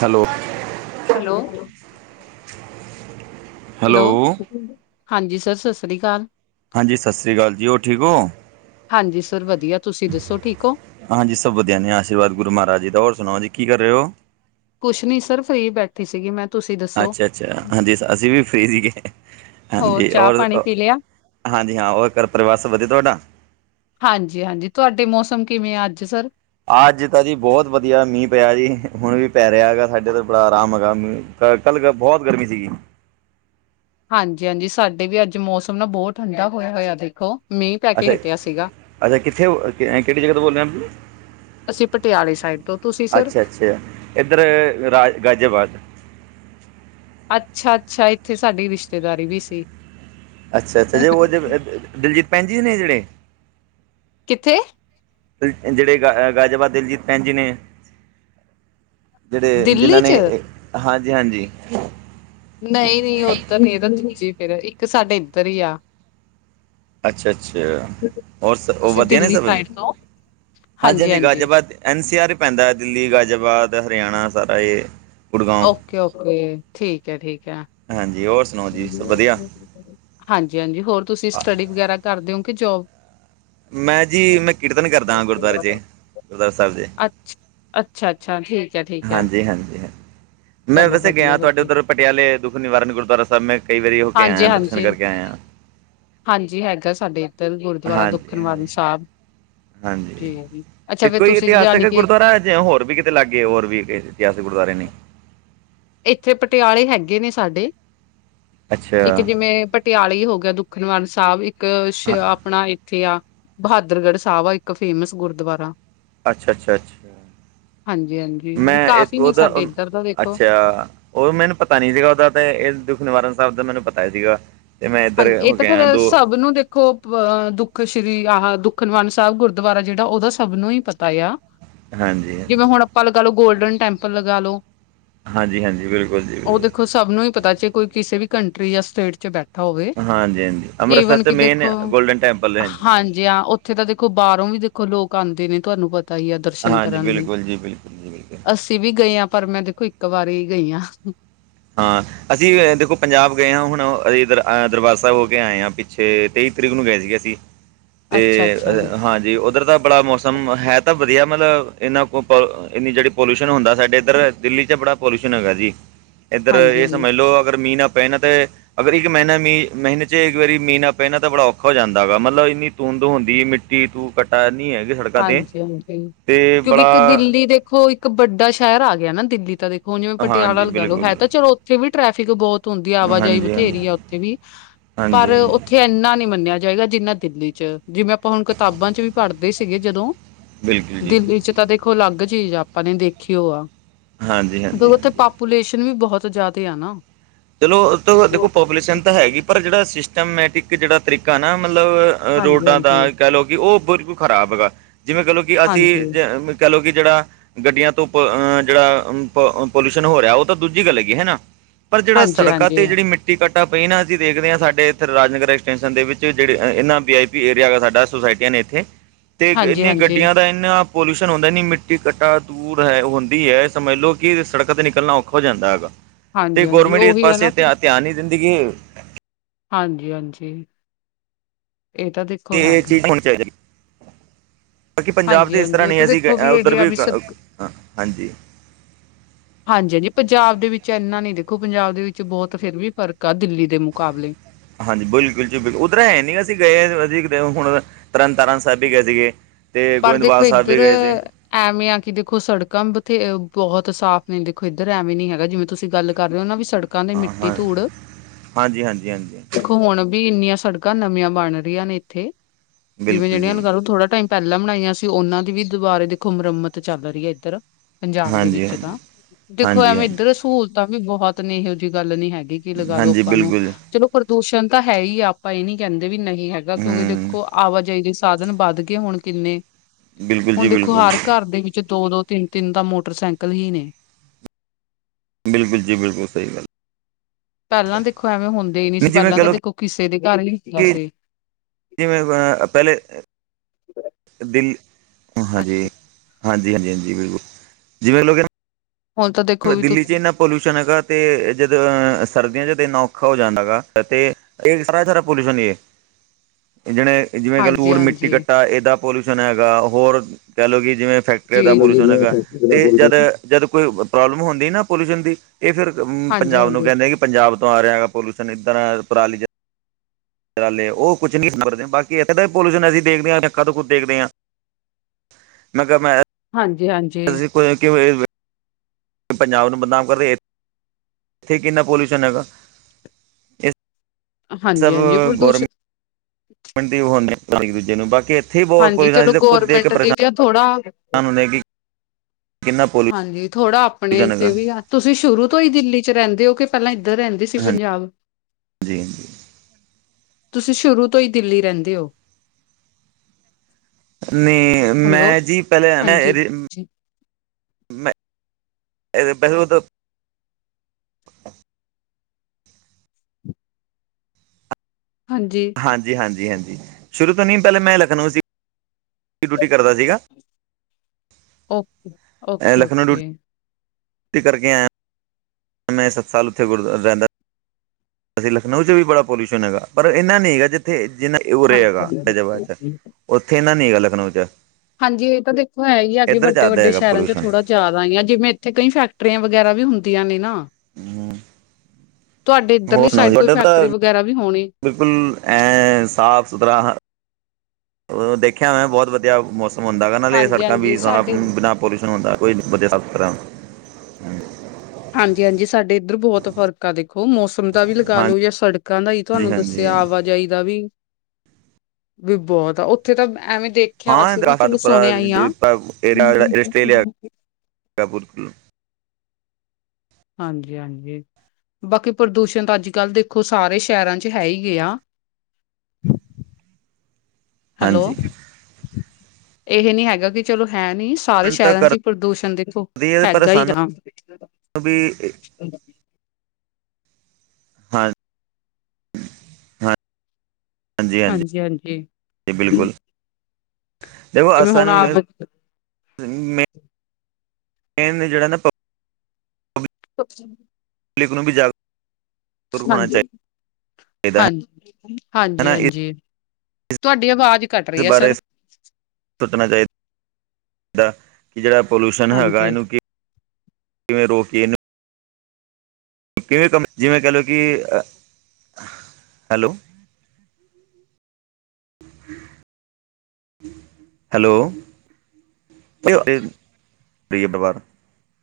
Hello. Hello. [unintelligible] Hello, ਹਾਂਜੀ sir Sat Sri ਅਕਾਲ। ਹਾਂਜੀ ਸਤਿ ਸ਼੍ਰੀ ਅਕਾਲ ਜੀ ਹੋਰ ਠੀਕ ਹੋ? ਹਾਂਜੀ, ਸਰ ਵਧੀਆ ਤੁਸੀਂ ਦੱਸੋ ਠੀਕ ਹੋ? ਹਾਂਜੀ ਸਭ ਵਧੀਆ ਨੇ ਆਸ਼ੀਰਵਾਦ ਗੁਰੂ ਮਹਾਰਾਜ ਜੀ ਦਾ ਹੋਰ ਸੁਣਾਓ ਜੀ ਕੀ ਕਰ ਰਹੇ ਹੋ। ਕੁਛ ਨੀ ਸਰ ਫਰੀ ਬੈਠੀ ਸੀਗੀ ਮੈਂ। ਤੁਸੀਂ ਦੱਸੋ? ਅੱਛਾ-ਅੱਛਾ ਹਾਂਜੀ ਅਸੀਂ ਵੀ ਫਰੀ ਸੀਗੇ, ਹੋਰ ਹਾਂਜੀ ਚਾਹ ਔਰ ਪਾਣੀ ਪੀ ਲਿਆ? ਹਾਂਜੀ ਹਾਂ ਹੋਰ ਘਰ ਪਰਿਵਾਰ ਸਭ ਵਧੀਆ ਤੁਹਾਡਾ? ਹਾਂਜੀ-ਹਾਂਜੀ, ਤੁਹਾਡੇ ਮੌਸਮ ਕਿਵੇਂ ਆ ਅੱਜ ਸਰ? ਅੱਜ ਤਾਂ ਜੀ ਬਹੁਤ ਵਧੀਆ ਮੀਂਹ ਪਿਆ ਜੀ ਹੁਣ ਵੀ ਪੈ ਰਿਹਾ ਹੈਗਾ ਸਾਡੇ ਤੋਂ ਬੜਾ ਆਰਾਮ ਹੈਗਾ ਮੀਂਹ ਕ, ਕੱਲ੍ਹ ਗ ਬਹੁਤ ਗਰਮੀ ਸੀਗੀ। ਹਾਂਜੀ ਹਾਂਜੀ ਸਾਡੇ ਵੀ ਅੱਜ ਮੌਸਮ ਨਾ ਬੋਤ ਠੰਡਾ ਹੋਇਆ ਹੋਇਆ ਦੇਖੋ। ਮੀਂਹ ਪੈ ਅੱਛਾ, ਕੇ ਹਟਿਆ ਸੀਗਾ। ਅੱਛਾ ਕਿੱਥੇ, ਉ, ਕਿਹੜੀ, ਜਗਾ ਤੋਂ ਬੋਲ ਦਿਉ। ਅਸੀਂ ਪਟਿਆਲੇ ਸਾਈਡ ਤੋਂ ਤੁਸੀਂ ਸਰ। ਅੱਛਾ ਅੱਛਾ ਇੱਧਰ ਰਾਜ ਗਾਜ਼ਿਆਬਾਦ। ਅੱਛਾ-ਅੱਛਾ। ਇੱਥੇ ਸਾਡੀ ਰਿਸ਼ਤੇਦਾਰੀ ਵੀ ਸੀ। ਅਛਾ-ਅੱਛਾ। ਜ' ਉਹ ਦਿਲਜੀਤ ਭੈਣ ਜੀ ਨਹੀਂ ਜਿਹੜੇ। ਕਿੱਥੇ ਜਿਹੜੇ, ਗ, ਗਾਜਵਾ ਦਿਲਜੀਤ ਭੈਨ ਜੀ ਨੇ। ਜਿਹੜੇ, ਦਿੱਲੀ ਜਿਨਾਂ, ਚ? ਨੇ, ਹਾਂਜੀ ਹਾਂਜੀ। ਨ ਈ-ਨੀ ਔਧਰ ਨੀ ਏਗਾ। ਤੁ ਸੀ ਫਿਰ ਇੱਕ ਸਾਡੇ ਇੱਧਰ ਹੀ ਆ ਅੱਛਾ-ਅੱਛਾ, ਹੋਰ ਸ ਉਹ ਤੁਸੀਂ ਵਧੀਆ ਨੇ ਦਿੱਲੀ ਸਬ? ਸਾਈਡ ਤੋਂ ਅੱਜ ਅਸੀ ਹਾਂਜੀ-ਹਾਂਜੀ, ਗੱਜਵੱਜ ਐੱਨ ਸੀ ਆਰ ਹੀ ਪੈਂਦਾ ਦਿੱਲੀ, ਗਾਜ਼ੀਆਬਾਦ, ਹਰਿਆਣਾ ਸਾਰਾ ਇਹ, ਗੁੜਗਾਓ। ਓਕੇ-ਓਕੇ ਠੀਕ ਹੈ ਠੀਕ ਹੈ। ਹਾਂਜੀ ਹੋਰ ਸੁਣਾਓ ਜੀ ਸਭ ਵਧੀਆ ਹਾਂਜੀ-ਹਾਂਜੀ, ਹੋਰ ਤੁਸੀ ਸਟੱਡੀ ਵਗੈਰਾ ਕਰਦੇ ਹੋ ਕਿ ਜੋਬ? ਮੈਂ ਜੀ, ਮੈਂ ਕੀਰਤਨ ਕਰਦਾ ਹਾਂ ਗੁਰਦੁਆਰੇ ਚ। ਗੁਰਦੁਆਰਾ ਸਾਬ ਜੀ, ਅੱਛ ਅੱਛਾ-ਅੱਛਾ, ਠੀਕ ਐ, ਠੀਕ ਐ, ਹਾਂਜੀ ਹਾਂਜੀ ਹਾ। ਮੈਂ ਚਲੋ ਵੈਸੇ ਗਿਆ ਵਧੀਆ-ਵਧੀਆ। ਉਧਰ ਪਟਿਆਲੇ ਦੁੱਖ ਨਿਵਾਰਨ ਗੁਰਦੁਆਰਾ ਸਾਹਿਬ ਮੈਂ ਕਈ ਵਾਰੀ ਹੋ ਕੇ ਆਇਆ ਹਾਂਜੀ-ਹਾਂਜੀ, ਦਰਸ਼ਨ ਹਾਂਜੀ ਹਾਂਜੀ। ਕਰਕੇ ਆਇਆ। ਹਾਂਜੀ, ਹੈਗਾ ਸਾਡੇ ਇੱਧਰ, ਗੁਰਦੁਆਰਾ ਹਾਂਜੀ ਦੁੱਖਨਿਵਾਰਨ ਹਾਂਜੀ ਸਾਹਿਬ। ਹਾਂਜੀ, ਜੀ, ਜੀ। ਅੱਛਾ ਫੇਰ ਇੱਕੋ ਹੀ ਤੁਸੀਂ ਯਾਨੀ ਇਤਿਹਾਸਿਕ ਕਿ ਗੁਰਦੁਆਰਾ ਜੇ ਹੋਰ ਵੀ ਲਾਗੇ ਹੋਰ ਵੀ ਇਤਿਹਾਸਿਕ ਗੁਰਦੁਆਰੇ ਨੇ। ਏਥੇ ਪਟਿਆਲੇ ਹੈਗੇ ਨੇ ਸਾਡੇ ਇੱਕ ਅੱਛਾ ਜਿਵੇਂ ਪ ਪਟਿਆਲੇ ਹੀ ਹੋ ਗਿਆ ਦੁੱਖ ਨਿਵਾਰਨ ਸਾਹਿਬ ਇੱਕ ਹਾਂ, ਆਪਣਾ ਇੱਥੇ ਆ। ਬਹਾਦਰਗੜ੍ਹ ਸਾਹਿਬ ਆ ਇੱਕ ਫੇਮਸ ਗੁਰਦੁਆਰਾ। ਅੱਛਾ-ਅੱਛਾ-ਅੱਛਾ। ਹਾਂਜੀ-ਹਾਂਜੀ ਵੀ ਮੈਂ ਕਾਫ਼ੀ ਨੇ ਉਹਦਾ, ਸਾਡੇ ਇੱਧਰ ਦਾ ਵੇਖੋ ਅੱਛਾ ਉਹ ਮੈਨੂੰ ਪਤਾ ਨੀ ਸੀਗਾ ਉਹਦਾ ਤੇ ਇਹ ਦੁੱਖ ਨਿਵਾਰਨ ਸਾਹਿਬ ਦਾ ਮੈਨੂੰ ਪਤਾ ਹੀ ਸੀਗਾ। ਤੇ ਮੈਂ ਇੱਧਰ ਹਾਂਜੀ ਇਹ ਹੋ ਤਾਂ ਕੇ ਆਇਆ ਫੇਰ ਦੋ ਸਭ ਨੂੰ ਦੇਖੋ ਖੋਬ ਅ ਅ ਦੁੱਖ ਸ਼੍ਰੀ ਆਹ ਦੁੱਖਨਵਾਰਨ ਸਾਹਿਬ ਗੁਰਦੁਆਰਾ ਜਿਹਦਾ ਔਹਦਾ ਸਭ ਨੂੰ ਪਤਾ ਆ ਹਾਂਜੀ ਹਾਂਜੀ ਜਿਵੇਂ ਹੁਣ ਆਪਾਂ ਲਗਾ ਲੋ ਗੋਲਡਨ ਟੈਂਪਲ ਲਗਾ ਲਓ। ਹਾਂਜੀ-ਹਾਂਜੀ ਬਿਲਕੁਲ ਜੀ ਉਹ ਬਿਲਕੁਲ। ਦੇਖੋ ਸਭ ਨੂੰ ਹੀ ਪਤਾ ਕਿ ਕੋਈ ਕਿਸੇ ਵੀ ਕੰਟਰੀ ਜਾਂ ਸਟੇਟ ਚ ਬੈਠ ਹੋਵੇ, ਹਾਂਜੀ ਹਾਂਜੀ ਅੰਮ੍ਰਿਤਸਰ ਈਵਨ ਤੇ ਕਿ ਮੇਨ ਦੇਖੋ, ਗੋਲਡਨ ਟੈਂਪਲ ਹਾਂਜੀ ਹਾਂ। ਉੱਥੇ ਤਾਂ ਦੇਖੋ ਬਾਹਰੋਂ ਵੀ ਦੇਖੋ ਲੋਕ ਆਂਦੇ ਨੇ ਤੁਹਾਨੂੰ ਪਤਾ। ਤਾ ਹੀ ਆਏ ਦਰਸ਼ਨ ਹਾਂਜੀ ਕਰਨ ਲਈ, ਬਿਲਕੁਲ ਜੀ ਬਿਲਕੁਲ ਜੀ ਬਿਲਕੁਲ ਅਸੀ। ਅਸੀਂ ਵੀ ਗਏ ਆ ਪਰ ਮੈਂ ਦੇਖੋ ਇੱਕ ਵਾਰੀ ਗਈਆ। ਹਾਂ। ਅਸੀਂ ਦੇਖੋ ਪੰਜਾਬ ਗਏ ਹਾਂ ਹੁਣ ਅਸੀਂ ਦਰਬਾਰ ਸਾਹਿਬ ਹੋ ਕੇ ਆਏ ਹਾਂ ਪਿੱਛੇ ਤੇਈ ਤਰੀਕ ਨੂੰ ਗਏ ਸੀਗੇ ਅਸੀਂ ਤੇ, ਅੱਛਾ ਅੱਛਾ ਹ, ਹਾਂਜੀ ਉੱਧਰ ਦਾ ਬੜਾ ਮੌਸਮ। ਤਮ, ਹੈ ਤਾਂ ਵਧੀਆ ਮਤਲਬ, ਇਹਨਾਂ ਕੋ ਪ, ਇੰਨੀ ਜਿਹੜੀ ਪੋਲਿਊਸ਼ਨ ਹੁੰਦਾ ਸਾਡੇ ਇੱਧਰ, ਦਿੱਲੀ 'ਚ ਬੜਾ ਪੋਲਿਊਸ਼ਨ ਹੈਗਾ ਜੀ ਇੱਧਰ ਹਾਂਜੀ ਇਹ ਸਮਝ ਲਓ ਅਗਰ ਮੀਂਹ ਨਾ ਪਏ ਨਾ ਤੇ ਅਗਰ ਇੱਕ ਮਹੀਨਾ ਮੀਂਹ ਮਹੀਨੇ 'ਚ ਇੱਕ ਵਾਰੀ ਮੀਂਹ ਨਾ ਪੈਣਾ ਤਾਂ ਬੜਾ ਔਖਾ ਹੋ ਜਾਂਦਾ ਹੈਗਾ ਮਤਲਬ ਏਨੀ ਧੂੰਦ ਹੁੰਦੀ ਮਿੱਟੀ ਧੂ ਘਟਾ ਨੀ ਹੈਗੇ ਸੜਕਾਂ ਤੇ ਹਾਂਜੀ ਹਾਂਜੀ ਤੇ ਕਿਉਂਕਿ ਇੱਕ ਬੜਾ ਦਿੱਲੀ ਦੇਖੋ ਇੱਕ ਵੱਡਾ ਸ਼ਹਿਰ ਆ ਗਿਆ ਨਾ ਦਿੱਲੀ ਤਾਂ ਦੇਖੋ ਹੁਣ ਜਿਵੇਂ ਪਟਿਆਲਾ ਹਾਂਜੀ ਲਗਾਲੋ ਬਿਲਕੁਲ ਹੈ ਤਾਂ ਚਲੋ। ਉਥੇ ਵੀ ਟ੍ਰੈਫਿਕ ਬਹੁਤ ਹੁੰਦੀ ਆਵਾਜਾਈ ਹਾਂਜੀ ਹਾਂਜੀ ਬਥੇਰੀ ਆ ਉੱਥੇ ਵੀ ਪਰ ਹਾਂਜੀ ਹਾਂਜੀ ਉੱਥੇ ਇਨਾ ਨੀ ਮੰਨਿਆ ਜਾਏਗਾ ਜਿੰਨਾ ਦਿੱਲੀ ਚ, ਜਿਵੇਂ ਆਪਾਂ ਹੁਣ ਕਿਤਾਬਾਂ ਚ ਵੀ ਪੜ੍ਹਦੇ ਸੀਗੇ, ਜਦੋਂ ਬਿਲਕੁਲ ਜੀ ਦਿੱਲੀ ਚ‌ ਤਾਂ ਦੇਖੋ ਅਲੱਗ ਚੀਜ਼ ਆਪਾਂ ਨੇ ਦੇਖੀਓ ਆ ਹਾਂਜੀ ਤੇ ਹਾਂਜੀ ਉਥੇ ਹਾਂਜੀ ਪਪ ਪਪੂਲੇਸ਼ਨ ਵੀ ਬਹੁਤ ਜ਼ਿਆਦਾ ਏ ਨਾ। ਚਲੋ ਉਹ ਤੋਂ ਦੇਖੋ ਪਾਪੂਲੇਸ਼ਨ ਤਾਂ ਹੈਗੀ ਪਰ ਜਿਹੜਾ ਸਿਸਟਮੈਟਿਕ ਜਿਹੜਾ ਤਰੀਕਾ ਨਾ ਮਤਲਬ ਹਾਂਜੀ ਰੋਡਾਂ ਦਾ ਹਾਂਜੀ ਕਹਿ ਲਓ ਕਿ ਉਹ ਬਿਲਕੁਲ ਖਰਾਬ ਹੈਗਾ ਜਿਵੇਂ ਕਹਿ ਲਓ ਕਿ ਅਸੀਂ ਹਾਂਜੀ ਜ ਕਹਿ ਲੋ ਕਿ ਜਿਹੜਾ, ਗੱਡੀਆਂ ਤੋਂ, ਪ, ਅਹ, ਜੇੜਾ, ਪੋਲਿਊਸ਼ਨ ਹੋ ਰਿਹਾ ਉਹ ਤਾਂ ਦੂਜੀ ਗੱਲ ਹੈਗੀ ਹਨਾ। ਪਰ ਜੇੜਾ, ਹਾਂਜੀ ਸੜਕਾ ਹਾਂਜੀ ਤੇ ਜਿਹੜੀ ਮਿੱ‌ ਮਿੱਟੀ ਕੱਟਾ ਪਈ ਨਾ ਅਸੀਂ ਦੇਖਦੇ ਹਾਂ ਸਾਡੇ, ਇੱਥੇ ਰਾਜਨਗਰ ਐਕਸਟੈਂਸ਼ਨ ਦੇ ਵਿੱਚ ਜਿਹੜੇ, ਅ ਇਹਨਾਂ ਵੀ ਵ ਵੀ ਏਰੀਆ ਹੈਗਾ ਸਾਡਾ ਸੋਸਾਇਟੀਆਂ ਨੇ ਇੱਥੇ ਤੇ ਹਾਂਜੀ ਏਨੀਆਂ ਹਾਂਜੀ ਗੱਡੀਆਂ ਦਾ ਏਨਾ ਪੋਲਿਊਸ਼ਨ ਹੁੰਦਾ ਨਹੀਂ, ਮਿੱਟੀ, ਕੱਟਾ, ਧੂੜ ਹੈ ਹੁੰਦੀ ਹੈ, ਸਮਝ ਲਓ ਕਿ ਸੜਕਾਂ ਤੇ ਨਿਕਲਣਾ ਔਖਾ ਹੋ ਜਾਂਦਾ ਹੈਗਾ। ਤੇ ਹਾਂਜੀ ਹਾਂਜੀ ਗੌਰਰਮੈਂਟ ਇਸ ਉਹੀ ਆ ਨਾ ਪਾਸੇ ਫਿਰ ਧਿਆਨ-ਧਿਆਨ ਨੀ ਦਿੰਦੀ ਏ। ਹਾਂਜੀ ਹਾਂਜੀ, ਇਹ ਤਾਂ ਫਿਰ ਇਹ ਚੀਜ਼ ਹੋਣੀ ਚਾਹੀਦੀ। ਬਾਕੀ ਪੰਜਾਬ 'ਚ ਹਾਂਜੀ ਇਸ ਹਾਂਜੀ ਤਰ੍ਹਾਂ ਉਹ ਨਹੀਂ ਤਾਂ ਅਸੀਂ ਗ ਦੇਖੋ ਉੱਧਰ ਇਹ ਆ ਵੀ ਸਰ ਹਾਂਜੀ। ਹਾਂਜੀ -ਹਾਂਜੀ ਪੰਜਾਬ ਦੇ ਵਿੱਚ ਇੰਨਾ ਨੀ ਦੇਖੋ ਪੰਜਾਬ ਦੇ ਵਿੱਚ ਬਹੁਤ ਫਿਰ ਵੀ ਫ਼ਰਕ ਆ ਦਿੱਲੀ ਦੇ ਮੁਕਾਬਲੇ ਹਾਂਜੀ ਬਿਲਕੁਲ ਜੀ ਬਿਲਕੁਲ ਉਧਰ ਹੈ ਨੀ ਅਸੀਂ ਗਏ ਸੀ ਹੁਣ। ਤਰਨ ਤਾਰਨ ਸਾਹਿਬ ਵੀ ਗਏ ਸੀਗੇ ਤੇ ਪਰ ਗੋਇੰਦਵਾਲ ਦੇਖੋ ਸਾਹਿਬ ਇੱਧਰ ਵੀ ਗਏ ਸੀ। ਐਵੇਂ ਆ ਕਿ ਦੇਖੋ ਸੜਕਾਂ ਬਥੇ ਬਹੁਤ ਸਾਫ਼ ਨੇ ਦੇਖੋ ਇੱਧਰ ਐਵੇਂ ਨੀ ਹੈਗਾ ਜਿਵੇਂ ਤੁਸੀਂ ਗੱਲ ਕਰ ਰਹੇ ਹੋ ਨਾ ਵੀ ਸੜਕਾਂ ਤੇ ਹਾਂ ਮਿੱਟੀ, ਹਾਂ ਧੂੜ ਹਾਂਜੀ ਹਾਂਜੀ ਹਾਂਜੀ ਹੁਣ ਵੀ ਇੰਨੀਆਂ ਸੜਕਾਂ ਨਵੀਆਂ ਬਣ ਰਹੀਆਂ ਨੇ ਇੱਥੇ ਜਿਵੇਂ ਬਿਲਕੁਲ ਜਿਹੜੀਆਂ ਜੀ ਕਰੋ ਥੋੜਾ ਪੈਂਲਾਂ ਬਣਾਈਆਂ ਸੀ ਉਨਾਂ ਦੀ ਵੀ ਦੁਬਾਰੇ ਦੇਖੋ ਮੁਰੰਮਤ ਚੱਲ ਰਹੀ ਹੈ ਇੱਧਰ। ਪੰਜਾਬ ਦੇ ਹਾਂਜੀ ਵਿੱਚ ਹਾਂਜੀ ਤਾਂ ਦੇਖੋ ਹਾਂਜੀ ਐਵੇਂ ਹਾਂਜੀ ਇੱਧਰ ਸਹੂਲਤਾਂ ਵੀ ਬਹੁਤ ਨੇ ਇਹੋ ਜਿਹੀ ਗੱਲ ਨੀ ਹੈਗੀ। ਕੀ ਲਗਾ ਲੋ ਹਾਂਜੀ ਆਪਾਂ ਨੂੰ ਬਿਲਕੁਲ ਚਲੋ ਪ੍ਰਦੂਸ਼ਣ ਤਾਂ ਹੈ ਹੀ ਆ ਆਪਾਂ ਇਹ ਨੀ ਕਹਿੰਦੇ ਵੀ ਨਹੀਂ ਹੈਗਾ, ਕਿਉਂਕਿ ਹੂੰ ਦੇਖੋ ਆਵਾਜਾਈ ਦੇ ਸਾਧਨ ਵੱਧ ਗਏ ਹੁਣ ਕਿੰਨੇ। ਬਿਲਕੁਲ ਹੁਣ ਜੀ ਦੇਖੋ ਬਿਲਕੁਲ ਹਰ ਘਰ ਦੇ ਵਿੱਚ ਦੋ -ਦੋ ਤਿੰਨ- ਤਿੰਨ ਦਾ ਮੋਟਰਸਾਈਕਲ ਹੀ ਨੇ। ਬਿਲਕੁਲ ਜੀ- ਬਿਲਕੁਲ ਸਹੀ ਗੱਲ ਪਹਿਲਾਂ ਦੇਖੋ ਐਵੇਂ ਹੁੰਦੇ ਹੀ ਨ ਨਹੀਂ ਸੀ ਜਿਵੇਂ ਪਹਿਲਾਂ ਕਹ ਤਾਂ ਲਓ ਦੇਖੋ ਕਿਸੇ ਦੇ ਘਰ ਹੀ ਹੁੰਦਾ ਕਿ ਸੀ। ਜਿਵੇਂ ਵੇਂ ਪਹਿਲੇ ਦਿ ਹਾਂਜੀ ਹਾਂਜੀ-ਹਾਂਜੀ-ਹਾਂਜੀ-ਹਾਂਜੀ ਬਿਲਕੁਲ ਜਿਵੇਂ ਲੋਕ ਨਾ ਹੁਣ ਤਾਂ ਦੇਖੋ ਵੀ ਦਿੱਲੀ 'ਚ ਤੁਸੀਂ ਇੰਨਾ ਪੋਲਿਊਸ਼ਨ ਹੈਗਾ ਤੇ ਜਦ ਸਰਦੀਆਂ ਦ ਇੰਨਾ ਔਖਾ ਹੋ ਜਾਂਦਾ ਗਾ ਤੇਇ ਇਹ ਸਾਰੇ ਤਰਫ਼ ਪੋਲਿਊਸ਼ਨ ਹੀ ਹੈ ਜਿਹੜੇ ਜਿਵੇਂ ਕਹਿ ਲੋ ਹਾਂਜੀ ਧੂੜ ਮਿੱਟੀ ਹਾਂਜੀ ਘੱਟਾ ਇਹਦਾ ਪੋਲਿਊਸ਼ਨ ਹੈਗਾ ਹੋਰ ਕਹਿ ਲਓ ਕਿ ਜਿਵੇਂ ਫੈਕਟਰੀਆਂ ਜੀ ਦਾ ਚਲੋ ਜੀ ਪੁਲਿਸਨ ਜੀ ਮੈਂ ਹੈਗਾ ਫੈਕਟਰੀ ਦਾ ਤੇ ਬੋਲ ਜਦ ਰਿਹਾ। ਜਦ ਕੋਈ ਪ੍ਰੋਬਲਮ ਹੁੰਦੀ ਨਾ ਪੋਲਿਊਸ਼ਨ ਦੀ ਇਹ ਫਿਰ ਹਾਂਜੀ ਪੰਜਾਬ ਨੂੰ ਹਾਂਜੀ ਕਹਿੰਦੇ ਕਿ ਪੰਜਾਬ ਤੋਂ ਆ ਰਿਹਾ ਹੈਗਾ ਪੋਲੂਊਸ਼ਨ ਇੱਧਰ ਪਰਾਲੀ ਹਾਲੇ ਉਹ ਕੁਛ ਨੀ ਅੰਬਰਦੇ [unintelligible] ਬਾਕੀ ਇੱਥੇ ਦਾ ਵੀ ਪੋਲੂਸ਼ਨ ਅਸੀਂ ਦੇਖਦੇ ਆ ਅੱਕਾ ਦੇ ਦੇਖਦੇ ਆ। ਮੈਂ ਕਿਹਾ ਮੈਂ ਹਾਂਜੀ- ਹਾਂਜੀ [unintelligible] ਪੰਜਾਬ ਨੂੰ ਬਦਨਾਮ ਕਰਦੇ ਇੱਥੇ ਕਿੰਨਾ ਪੋਲਿਊਸ਼ਨ ਹੈਗਾ। ਇਹ ਹਾਂਜੀ ਸਭ -ਹਾਂਜੀ ਗੌਰਮੈਂਟ ਪ੍ਰਦੂਸ਼ਣ [unintelligible] ਦੂਜੇ ਬਾਕੀ ਇੱਥੇ ਹੀ ਬਹੁਤ ਹਾਂਜੀ ਪਲਿਊਸ਼ਨ ਹੈਗਾ ਚਲੋ ਤੇ ਖੁਦ ਦੇ ਕੇ ਗੌਰਮੈਂਟ ਦੀ ਪਰੇਸ਼ਾਨ ਵੀ ਆ ਥੋੜਾ [unintelligible] ਕਿ ਕਿੰਨਾ ਪੋਲ ਹਾਂਜੀ ਥੋੜਾ ਆਪਣੇ ਤੇ ਵੀ ਆ ਤੁਸੀਂ ਸ਼ੁਰੂ ਤੋਂ ਹੀ ਦਿੱਲੀ 'ਚ ਰਹਿੰਦੇ ਹੋ ਕੇ ਪਹਿਲਾਂ ਇੱਧਰ ਰਹਿੰਦੇ ਸੀ। ਅਸੀਂ ਪੰਜਾਬ ਹਾਂਜੀ ਹਾਂਜੀ ਤੁਸੀਂ ਸ਼ੁਰੂ ਤੋਂ ਹੀ ਦਿੱਲੀ ਰਹਿੰਦੇ ਹੋ। ਨਹੀਂ ਹੈਲੋ ਮੈਂ ਜੀ ਪਹਿਲ ਮੈਂ ਹਾਂਜੀ, ਮੈਂ ਇਹ ਪਹਿਲਾਂ ਤੋਂ ਹਾਂਜੀ ਜੀ ਹਾਂਜੀ- ਹਾਂਜੀ ਸ਼ੁਰੂ ਤੋਂ ਨਹੀਂ ਪਹਿਲਾਂ ਮੈਂ ਲਖਨਊ ਸੀ ਡਿਊਟੀ ਕਰਦਾ ਸੀਗਾ। ਓਕੇ- ਓਕੇ- ਓਕੇ ਤੇ ਕਰਕੇ ਆਇਆ। ਮੈਂ ਸਤ ਸਾਲ ਉਥੇ ਗੁਰ ਰਹਿੰਦਾ। ਅਸੀ ਲਖਨਊ 'ਚ ਵੀ ਬੜਾ ਪੋਲਿਊਸ਼ਨ ਹੈਗਾ ਪਰ ਇੰਨਾ ਨੀ ਹੈਗਾ ਜਿੱਥੇ ਅ ਜਿੰਨਾ ਉਰੇ ਹੈਗਾ ਹਾਂਜੀ-ਹਾਂਜੀ। ਹਾਂਜੀ ਹੇਜਾਬਾਦ 'ਚ ਹਾਂਜੀ ਉੱਥੇ, ਇਹ ਨੀ ਗਾ ਲਖਨਊ ਚ। ਹਾਂਜੀ, ਇਹ ਤਾਂ ਦੇਖੋ ਹੈ ਹੀ ਆ ਕਿ ਇੱਧਰ ਵੱਡੇ ਜ਼ਿਆਦਾ ਵੱਡੇ ਹੈਗਾ ਸ਼ਹਿਰਾਂ ਚ ਪੋਲੂਸ਼ਨ ਥੋੜਾ ਜ਼ਿਆਦਾ ਆ ਜਿਵੇਂ ਇੱਥੇ ਕਈ ਫੈਕਟਰੀ ਟਰੇ, ਵਗੈਰਾ ਵੀ ਹੁੰਦੀਆਂ ਨੇ ਨਾ। [unintelligible] [unintelligible] ਤੁਹਾਡੇ ਹੋਰ ਇੱਧਰਲੀ ਸੁਣਾਓ ਸਾਈਡ, ਜੀ? ਕੋਈ ਤੁਹਾਡੇ ਫੈਕਟਰੀ ਤਾਂ ਵਗੈਰਾ ਵੀ ਹੋਣੀ। ਬਿਲਕੁਲ, ਐ ਸਾਫ਼ ਸੁਥਰਾ। ਦੇਖਿਆ, ਮੈਂ ਬਹੁਤ ਵਧੀਆ ਮੌਸਮ ਹੁੰਦਾ ਗਾ ਨਾਲੇ ਸੜਕਾਂ ਵੀ ਹਾਂਜੀ-ਹਾਂਜੀ ਸਾਡੇ ਬਿਨਾਂ ਪੋਲਿਊਸ਼ਨ ਹੁੰਦਾ ਕੋਈ, ਬੇ ਸ [unintelligible] ਹਾਂਜੀ, ਹਾਂਜੀ ਸਾਡੇ ਇੱਧਰ ਬਹੁਤ ਫ਼ਰਕ ਆ, ਦੇਖੋ ਮੌਸਮ ਦਾ ਵੀ ਲਗਾ ਲਓ ਹਾਂਜੀ ਜਾਂ ਸੜਕਾਂ ਦਾ ਤੁਹਾਨੂੰ ਹਾਂਜੀ ਦੱਸਿਆ, ਆਵਾਜਾਈ ਦਾ ਵੀ, ਵੀ ਬਹੁਤ ਆ ਉੱਥੇ ਤਾਂ ਐਵੇਂ ਦੇਖ ਹਾਂਰਾ [unintelligible] ਆਸਟ੍ਰੇਲੀਆ [unintelligible] ਹਾਂਜੀ, ਹਾਂਜੀ ਬਾਕੀ ਪ੍ਰਦੂਸ਼ਣ ਤਾਂ ਅੱਜ ਕੱਲ੍ਹ ਦੇਖੋ, ਸਾਰੇ ਸ਼ਹਿਰਾਂ ਚ ਹੈ ਹੀ ਗ ਆ। ਹੈਲੋ, ਹਾਂਜੀ ਇਹ ਨਹੀਂ ਹੈਗਾ ਕਿ ਚਲੋ ਹੈ ਨੀ। ਸਾਰੇ ਮਿਹਨਤ ਤਾਂ ਸ਼ਹਿਰਾਂ ਚ ਹੀ ਕਰਦੀ ਪ੍ਰਦੂਸ਼ਣ ਦੇਖੋ, ਹੈ ਪਰ ਹੈਗਾ ਹੀ। ਸਾਨੂੰ ਵੀ ਹਾਂ ਹਾਂ ਹਾਂਜੀ, ਹਾਂਜੀ ਹਾਂਜੀ-ਹਾਂਜੀ ਬਿਲਕੁਲ ਦੇਖੋ ਜਿਵੇਂ ਐਸਾ ਹੁਣ ਆ ਨ ਨ ਜਿਹੜਾ [unintelligible] [unintelligible] [unintelligible] ਲਿਕ ਨੂੰ ਵੀ ਜਾਵੇ। [unintelligible] ਹਾਂਜੀ। ਚਾਹੀਦਾ ਹੈ ਹਾਂਜੀ, ਹਾਂਜੀ, ਹਨਾ ਹਾਂਜੀ। ਤੁਹਾਡੀ ਆਵਾਜ਼ ਇਸ ਬਾਰੇ, ਸੋਚਣਾ ਚਾਹੀਦਾ। ਕਿ ਜਿਹੜਾ ਪੋਲਿਊਸ਼ਨ ਹੈਗਾ, ਹਾਂਜੀ। ਇਹਨੂੰ ਕਿਵੇਂ ਰੋਕਏ ਇਹਨੂੰ ਕਿਵੇਂ ਕੰਮ, ਜਿਵੇਂ ਕਹਿ ਲਓ ਕਿ ਹੈਲੋ। [unintelligible] ਹੈਲੋ, ਪ੍ਰੀਆ ਪਰਿਵਾਰ [unintelligible]